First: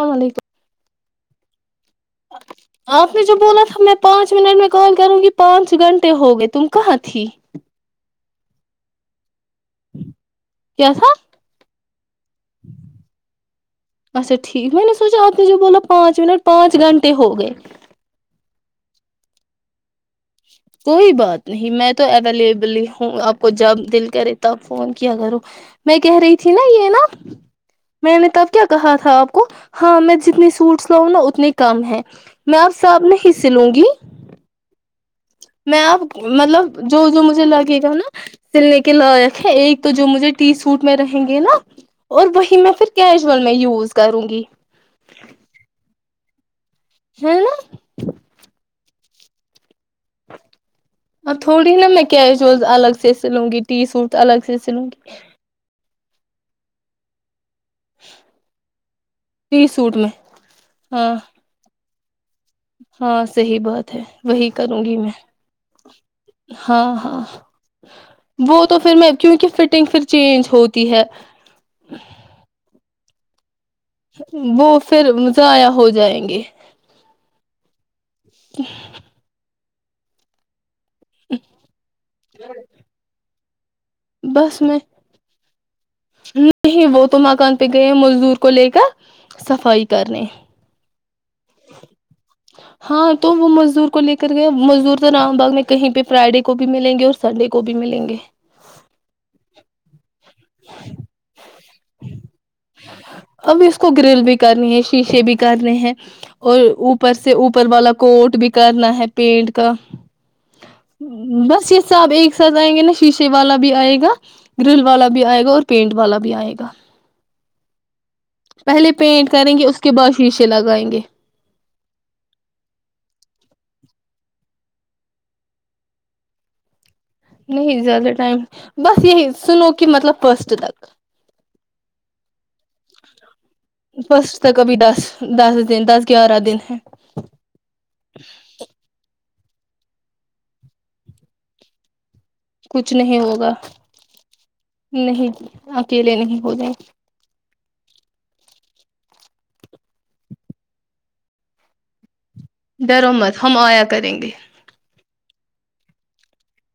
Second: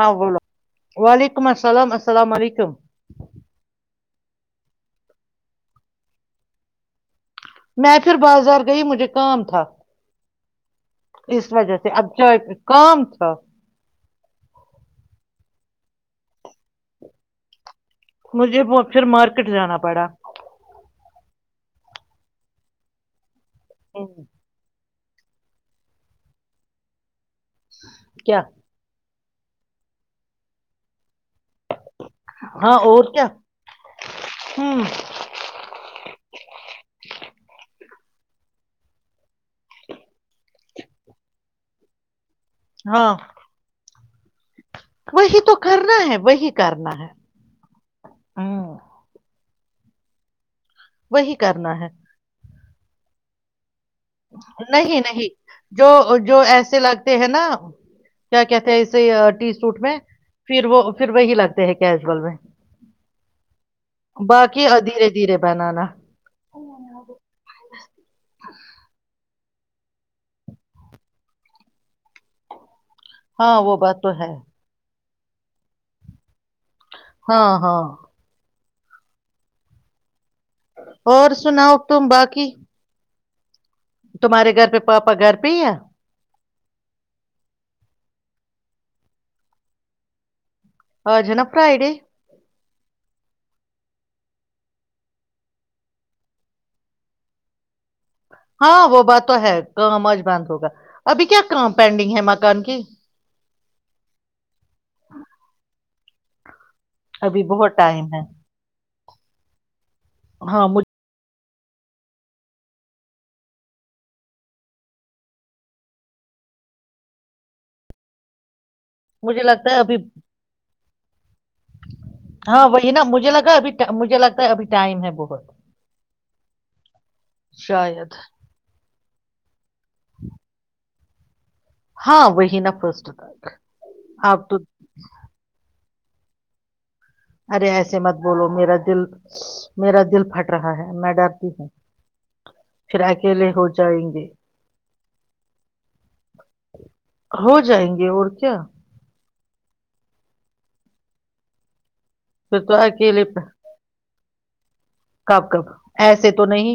ہاں بولو علیکم وعلیکم السلام السلام علیکم آپ نے جو بولا تھا میں پانچ پانچ منٹ میں کال کروں گی پانچ گھنٹے ہو گئے تم کہاں تھی میں پھر بازار گئی مجھے کام تھا کیا تھا اس وجہ سے اب چ کام تھا اچھا ٹھیک میں نے سوچا آپ نے جو بولا پانچ منٹ پانچ گھنٹے ہو گئے مجھے پھر مارکیٹ جانا پڑا کوئی بات نہیں میں تو اویلیبل ہی ہوں آپ کو جب ہوں، دل کرےتا فون کیا کروں میں کہہ رہی تھی نا یہ نا میں نے تب کیا کہا تھا اپ ہاں میں جتنے سوٹس لاؤں نا اتنے کم ہے میں ہاں آپ سے اب اور کیا نہیں سلوں گی ہوں میں آپ مطلب جو جو مج لگے گا نا سلنے کے لائق ہے ایک تو جو مجھے ٹی سوٹ میں رہیں گے نا اور وہی میں پھر ہاں کیجل میں یوز کروں گی وہی تو کرنا ہے وہی کرنا ہے ہوں [unintelligible] اور وہی تھوڑی کرنا ہے نا میں کیا جو الگ سے سلنگی نہیں نہیں جو جو ایسے لگتے ہیں نا کیا کہتے ہیں اس ٹی سوٹ میں پھر وہ پھر ہاں وہی لگتے ہیں کیجول میں ہاں صحی بات ہے وہی باقی کروں گی دھیرے میں دھیرے بنانا ہاں ہاں وہ تو پھر میں کیونکہ فٹنگ پھر چینج ہوتی ہے ہاں وہ بات تو ہے وہ پھر مز آیا ہو جائیں گے [unintelligible] ہاں ہاں س [unintelligible] اور سناؤ تم باقی تمہارے بس گھر پہ میں پاپا گھر پہ ہے نہیں وہ تو مکان پہ گئے ہیں مزدور کو لے کر صفائی کرنے آ جنپرائی ڈے [unintelligible] ہاں تو وہ مزدور کو لے کر گئے مزدور تو رام باغ میں کہیں پہ فرائیڈے کو بھی ملیں گے اور سنڈے کو بھی ملیں گے ہاں وہ بات تو ہے کام آج بند ہوگا ابھی کیا کام پینڈنگ ہے مکان کی اب اس کو گرل بھی کرنی ہے شیشے بھی کرنے ہیں اور اوپر سے ابھی اوپر بہت والا ٹائم ہے کوٹ بھی کرنا ہے پینڑ کا ہ ہاں مجھ- بس اس سے آپ ایک ساتھ آئیں گے نا شیشے والا بھی آئے گا گرل والا بھی بھی آئے گا اور پینٹ والا بھی آئے گا پہلے پینٹ مجھے کریں گے لگتا ہے اس کے ابھی بعد شیشے لگائیں گے ہاں وہی نا مجھے لگا ابھی مجھے لگتا ابھی ٹائم ہے بہت نہیں زیادہ شاید ٹائم بس ص سنوک کہ مطلب فسٹ تک ہاں وہی نا فسٹ ا تیک فسٹ تک ابھی دس دس دن دس گیارہ دن ہے ارے ایسے مت بولو میرا دل میرا دل پھٹ رہا ہے میں ڈرتی ہوں کچھ پھر نہیں اکیلے ہوگا ہو جائیں گے نہیں اکیلے نہیں ہو گائ یہ ارچ پھر تو ڈر و اکیلے مت ہم آیا کریں گے کب کب ایسے تو نہیں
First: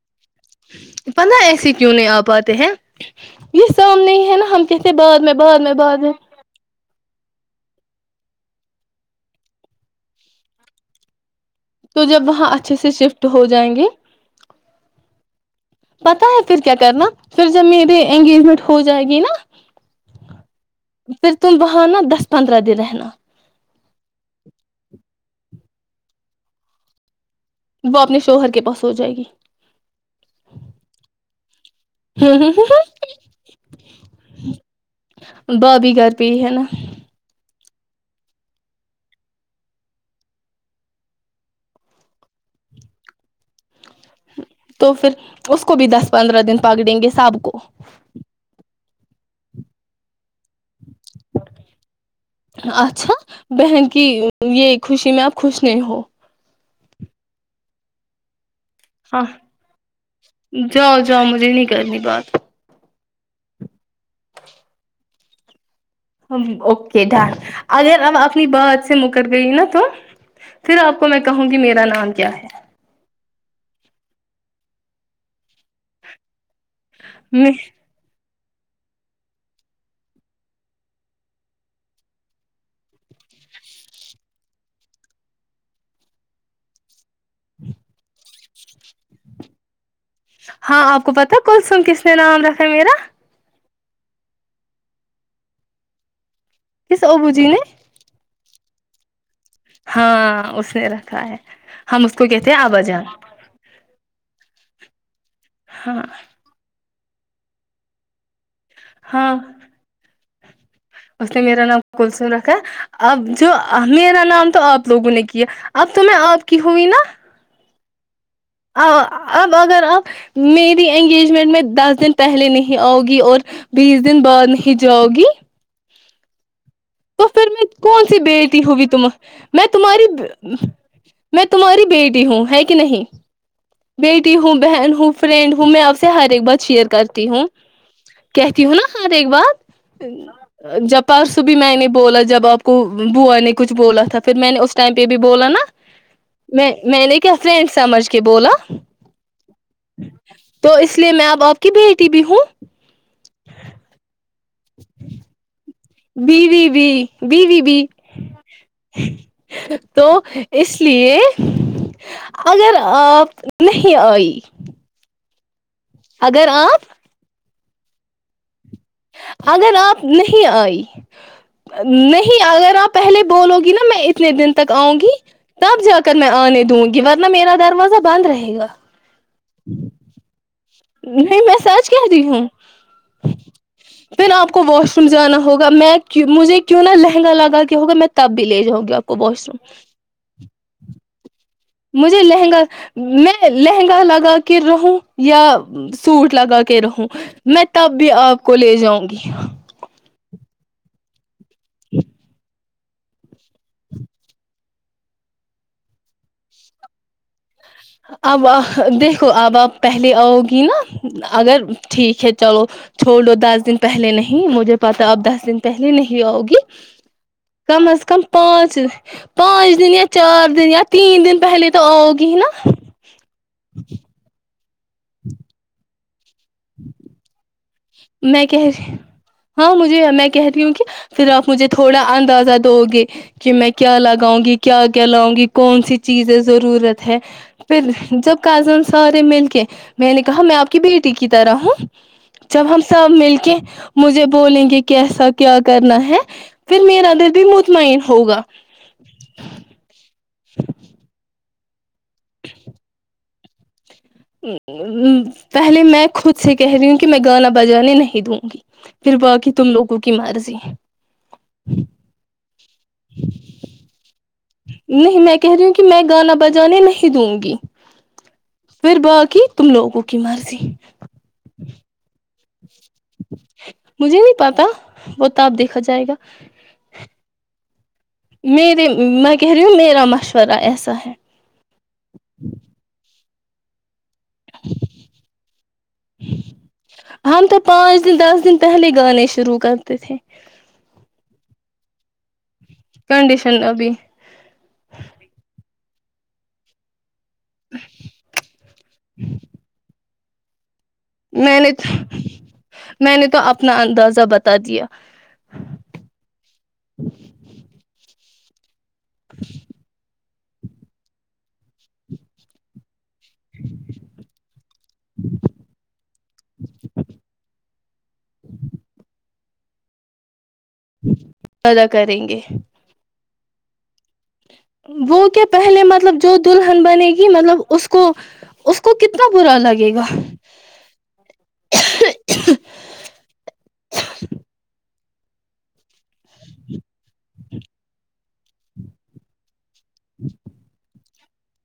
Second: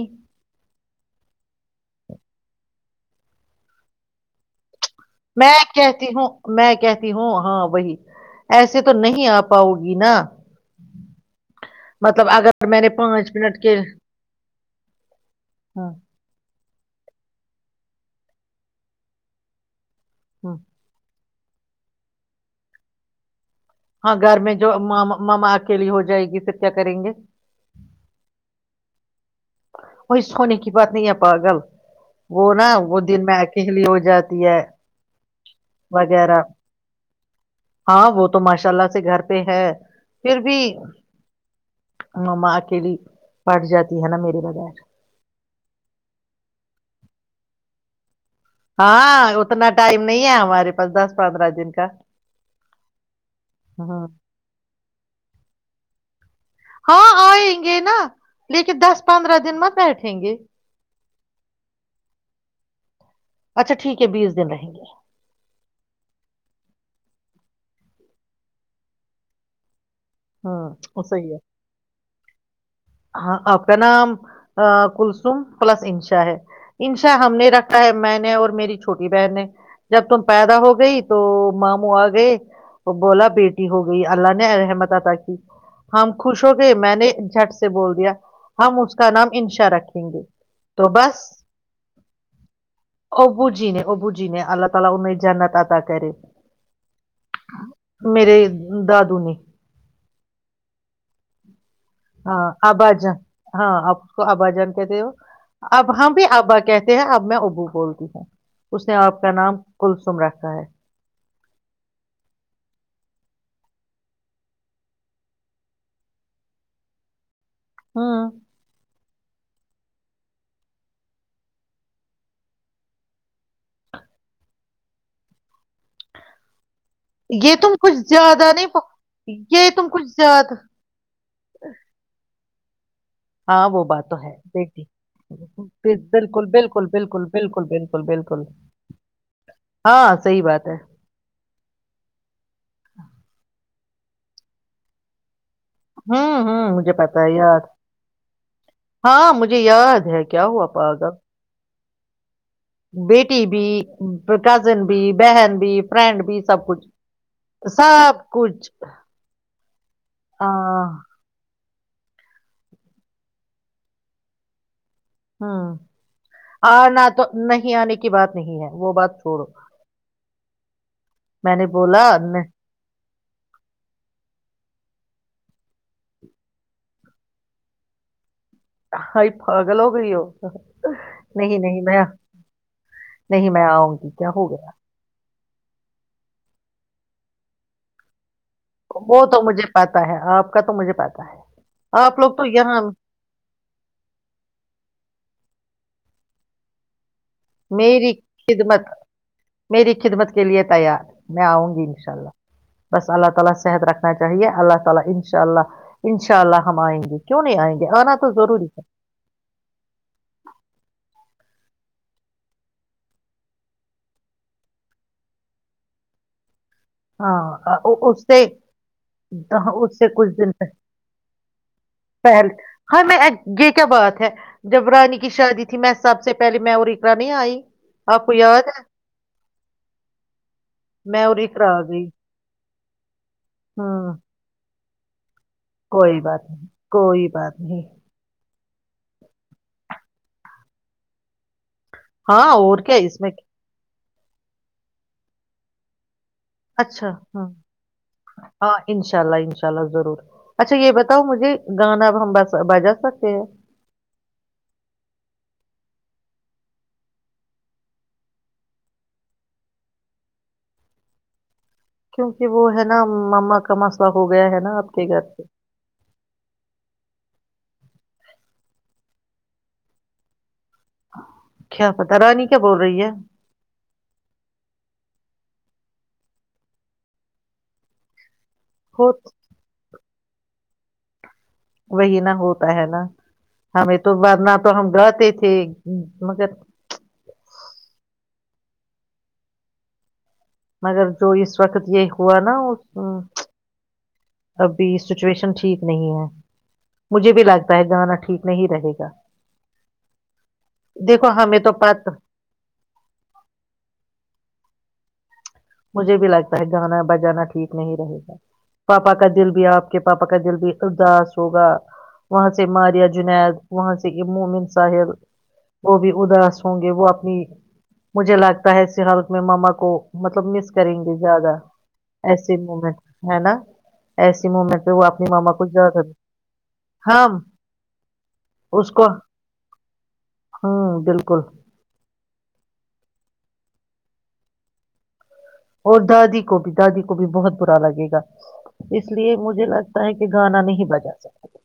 پند ایسے کیوں نہیں آ پاتے ہیں ج س ہم نہیں ہے نا ہم کہ میں کہتی ہوں میں کہتی ہوں ہاں وہی ایسے تو نہیں آ پاؤ گی نا تو جب مطلب وہاں اگر اچھے میں نے سے شفٹ پانچ ہو منٹ کے جائیں گے ہاں پتا ہے پھر کیا کرنا پھر جب میرے انگیجمنٹ ہو جائے گی نا ہاں پھر تم وہاں نا دس پندرہ دن رہنا ہاں گھر میں جو ما ماما اکیلی ہو جائے گی تو کیا کریں گے وہ اپنے شوہر کے پاس ہو جائے گی وہی سونے کی بات نہیں ہے پاگل وہ نا وہ دن میں اکیلی ہو جاتی ہے بھابھی گھر پہ وغیرہ ہی ہے نا ہاں وہ تو ماشاء اللہ سے گھر پہ ہے پھر بھیاں اکیلی پٹ جاتی ہے نا میرے بغیر تو پھر اس کو بھی دس پندرہ دن پکڑیں گے ساب کو ہاں اتنا ٹائم نہیں ہے ہمارے پ اچھا بہن کی ہاں یہ خوشی میں آپ خوش س ہو ہاں آئیں گے نا لیکن دس ہاں پندرہ دن مت بیٹھیں گے جاؤ جاؤ مجھے نہیں کرنی بات اچھا ٹھیک ہے کے بیس دن رہیں گے اوکے ڈن اگر اب اپنی بات سے مکر گئی نا تم پھر آپ ہوں کو میں صحیح ہے کہوں گی میرا نام کیا ہے ہاں آپ کا نام کلسم پلس انشا ہے انشا ہم ہے نے رکھا ہے میں نے اور میری چھوٹی بہن ہے جب تم پیدا ہو گئی تو ماموں آ گئے اور بولا بیٹی ہو گئی اللہ نے رحمت عطا کی ہم خوش ہو گئے میں نے جٹ سے بول دیا ہم اس کا نام انشا رکھے ہاں آپ کو پتا ہے کلسم کس نے نام رکھا ہے میرا ابو جی نے ابو جی نے اللہ تعالی ان کو جنت عطا کرے کس ابو جی نے میرے دادو نے ہاں اس نے رکھا ہے ہم اس کو ہاں کہتے ہیں ابا جان ہاں آپ اس کو اب ابا جان کہتے ہو اب ہاں ہم بھی ابا کہتے ہے اب میں ابو بولتی ہوں اس نے آپ کا ہاں نام کلسم رکھ کھا ہے اس نے میرا نام کلسم رکھا ہے اب جو میرا نام تو آپ لوگوں نے کیا ہے اب تو میں آپ کی ہوی نا ہاں اب اگر اپ میری انگیجمنٹ میں دس دن پہلے نہیں آؤگی اور بیس دن بعد نہیں جاؤ گی تو پھر یہ میں تم کچھ کون سی زیادہ بیٹی نہیں ہوی تم پ- میں یہ تم کچھ تمہاری زیادہ میں تمہاری بیٹی ہوں ہے کہ کہ نہیں ہاں وہ بات تو ہے بیٹی ہوں بیٹی بہن ہوں فرینڈ ہوں میں آپ سے ہر ایک بالکل بات بالکل شیئر بالکل کرتی ہوں بالکل بالکل بالکل کہتی ہوں نا ہر ایک بات ہاں صحیح بات ہے جب پرسوں میں نے بولا جب آپ کو بوا نے کچھ بولا تھا پھر میں نے اس ٹائم پہ بھی بولا نا ہوں میں ہوں مجھے میں نے پتا ہے کیا یاد فرینڈ سمجھ کے بولا ہاں مجھے یاد ہے کیا ہوا تو اس لیے پاگل میں اب آپ کی بیٹی تی بھی ہوں بیٹی بھی کزن بھی بہن بھی فرینڈ بیوی سب کچھ بھی بیوی بھی سب کچھ تو اس ہاں لیے اگر آپ نہیں آئی ہاں اگر آپ آنا تو نہیں نہیں آنے کی بات نہیں ہے وہ بات چھوڑو اگر آپ نہیں آئی میں نے ج بولا نہیں اگر آپ پہلے بھی بولو گی نا میں اتنے دن تک آؤں گی تب جا کر میں آنے دوں گی ورنہ میرا دروازہ بند رہے [inaudible] پگل ہو گئی ہو نہیں میں سچ کہ رہ ہوں نہیں میں آؤں گی کیا پھر ہو آپ کو گیا واش روم جانا ہوگا میں مجھے کیوں نہ لہنگا لگا کے ہوگا میں تب بھی لے جاؤ گی آپ کو وہ تو واش روم مجھے پتا ہے آپ کا تو مجھے پتا ہے آپ مجھے لوگ تو لہنگا یہاں میں لہنگا لگا کے رہوں یا سوٹ لگا کے رہو میں تب بھی میری آپ کو لے خدمت جاؤں گی میری خدمت کے لیے تیار میں آؤں گی ان شاء اللہ تعالیٰ صحت رکھنا چاہیے اللہ تعالیٰ انشاءاللہ انشاءاللہ ہم آئیں گے کیوں نہیں آئیں گے آنا تو اب ضروری ہے دیکھو اب آپ پہلے آؤ گی نا اگر ٹھیک ہے چلو چھوڑ لو دس دن پہلے نہیں مجھے پتا اب دس دن پہلے نہیں آؤگی ہاں کم از کم اس سے پانچ پانچ دن اس یا سے کچھ چار دن یا تین دن پہلے تو آؤ گی پہل نا ہاں میں یہ کیا بات ہے جب رانی کی شادی تھی میں حساب سے پہے میں اریقا نہیں آئی آپ کو میں یاد کہی ہے ہاں مجھے میں کہہ رہی ہوں کہ پھر اور رپ میں اقرا آ تھوڑا گئی اندازہ تو گے ج میں کیا ہوں لاگاؤں گی کیا کیا لاوں گی کون سی کوئی چیزیں بات نہیں ضرورت ہے کوئی بات نہیں پھر جب کازن سارے مل کے میں نے کہا میں آپ کی بیٹی کی طرح ہوں ہاں جب اور ہم کیا سب اس میں مل کے مجھے بولیں گے کیسا کیا کرنا ہے پھر اچھا میرا دل ہ بھی مطمئن ہوگا ہاں انشاء اللہ انشاء اللہ ضرور اچھا یہ بتاؤ مجھے گانا اب ہم ب بجا سکے پہلے میں خود سے کہہ رہی ہوں کہ میں گانا بجانے نہیں دوں گی پھر باقی تم لوگوں کی مرضی [unintelligible] وہ ہے نا مما کا مسا ہو گیا ہے نا آپ کے نہیں گھر میں پہ گ پھر ب کی تم لوگ کوکی مارسی کیا پتا رانی کا مجھے نہیں پتا ب تو آب دیکھا جائے گا میرری ہو میں کہ میرا مشورہ طرا ایسا ہے وہی نا ہوتا ہے نا ہمیں تو تو بد نہ تو ہم گتے تھے مگر ہم تو پانچ دن دس دن پہلے گانے شروع کرتے تھے مگر جو اس وقت یہ ہوا نا ہوں کنڈیشن ابھی ابھی سچویشن ٹھیک نہیں ہے مجھے بھی لگتا ہے گانا ٹھیک نہیں رہے گا دیکھو ہمیں میں نے تو پت میں نے تو اپنا اندازہ بتا دیا مجھے بھی لگتا ہے گانا بجانا ٹھیک نہیں رہے گا پاپا کا دل بھی آپ کے پاپا کا جلدی اداس ہوگا وہاں سے ماریا ج جد وہاں سے اومن ساحل وہ بھی اداس ہوں گے وہ اپنی مجھے لگتا ہے س ہل میں ماما کو مب کریں گے زیادہ ادا کریں گے ایسے موومنٹ ہے نا وہ کیا ماما کو پہلے زیادہ مطلب جو دلہن بنے گی ہم مطلب اس کو اس کو کتنا برا لگے گا ہوں بالکل اور دادی کو بھی دادی کو بھی بہت برا لگے گا اس لیے مجھے لگتا ہے کہ گانا نہیں بجا سکتے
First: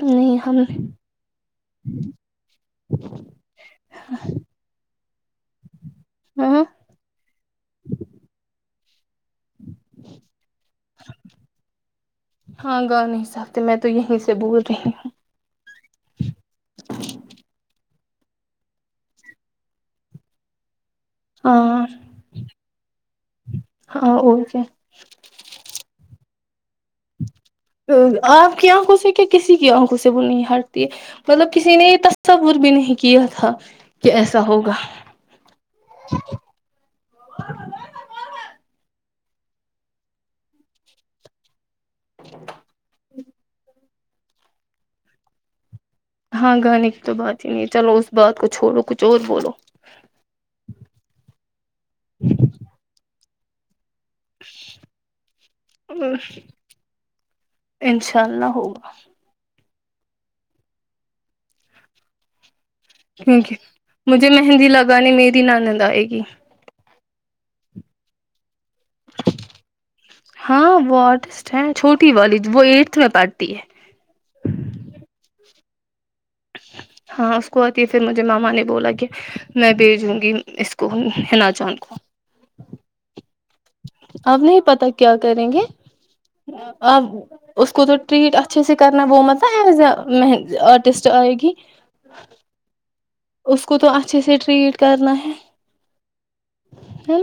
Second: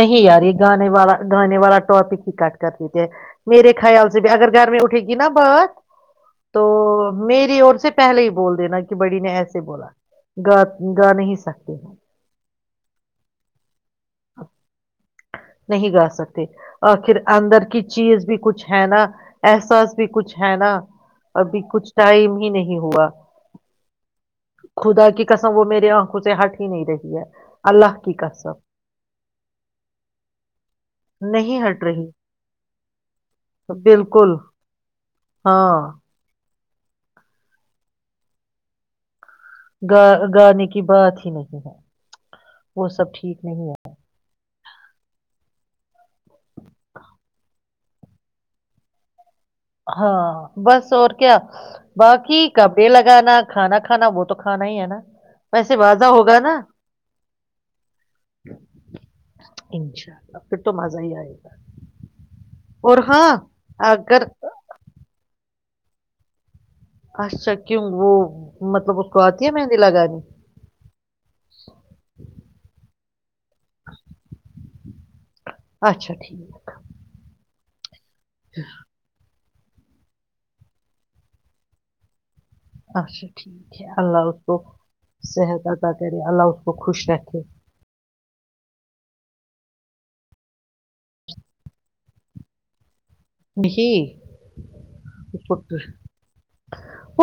نہیں یار یہ گانے والا گانے والا ٹاپک ہی کٹ کر لیتے ہیں میرے خیال سے بھی اگر گھر میں اٹھے گ [unintelligible] تو ہاں میری اور سے بولتے ہیںا کہ بڑی نے ایسے بولا گا گا نہیں سکتی ہ ہاں گاؤ نہیں سابتے میں تو یہیں سے بول رہی ہوں نہیں گا سکتے آخر اندر کی چیز بھی کچھ ہے نا احساس بھی کچھ ہے نا ابھی ہاں کچھ ٹائم ہی نہیں ہوا ہاں اور کیا خدا کی قسم وہ میری آنکھوں سے ہٹ [inaudible] ہے اللہ کی آپ قسم کی آنکھوں سے کیا کسی کی آنکھوں سے وہ نہیں ہارتی ہے مطلب نہیں کسی ہٹ نے یہ رہی تصور بھی نہیں کیا تھا کہ بالکل ایسا ہوگا [inaudible] ہاں گا گانے کی بات ہی نہیںظر ہے وہ سب ٹھیک نہیں ہے ہاں گانے کی تو بات ہی نہیں ہے چلو اس بات کو چھوڑو کچھ اور بولو ہاں بس اور کیا باقی کپڑے لگانا کھانا کھانا وہ تو کھانا ہی ہے نا ویسے بازہ ہوگا نا انشاء اللہ ہوگا انشاء اللہ پھر تو مزہ ہی آئے گا اور ہاں اگر می لگا نہیں میری ننند آئے گی اچھا کیوں وہ مطلب اس کو آتی ہے مہندی لگانی ہاں وہ آرٹسٹ ہے چھوٹی والی وہ ای میں پڑتی ہے اچھا ٹھیک ہاں کوک [inaudible] پھر مجھے ماما نے بولا کہ میں بھیجوں گی اس کو حا جان کو اچھا اب نہیں پتا کیا کریں گے اب [unintelligible] اس کو تو ٹریٹ اچ چسی یہ کرنا وہومتا ایوز اےند آرٹسٹ آئ گی اس کو تو اچھے نہیں سے ٹریٹ کرنا ہے اس کو نا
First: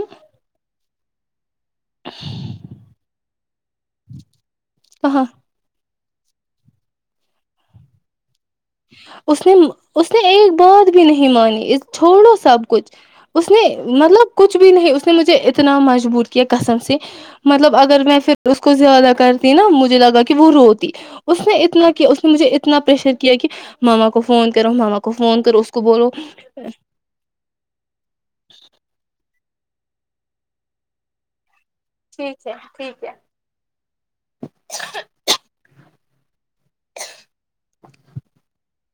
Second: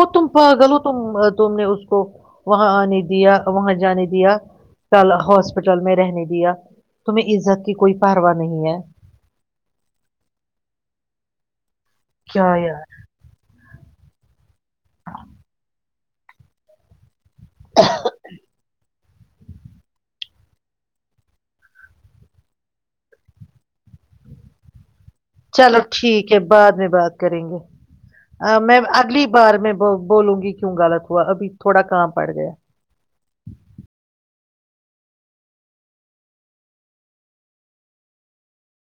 تو [unintelligible] تم نے اس کو وہاں آنے دیا وہاں جانے دیا کہاں ہاسپٹل میں رہ نہیں دیا تمہیں عزت کی کوئی پرارو اس نے اس نے ایک بات بھی نہیں مانی چھوڑو کیا سب یار کچھ اس نے مطلب کچھ بھی نہیں اس نے مجھے اتنا مجبور کیا کسم سے مطلب اگر میں پھر اس کو زیادہ کرتی نا مجھے لگا کہ وہ روتی اس نے اتنا کیا اس نے مجھے اتنا پریشر کیا کیا کہ ماما کو فون کرو ماما کو فون کرو اس چلو کو بولو ٹھیک ہے بعد میں بات کریں گے میں اگلی بار میں بولوں گی کیوں غلط ہوا ابھی تھوڑا کام پڑ ٹھیک گیا ہے ٹھیک ہے [inaudible] [inaudible]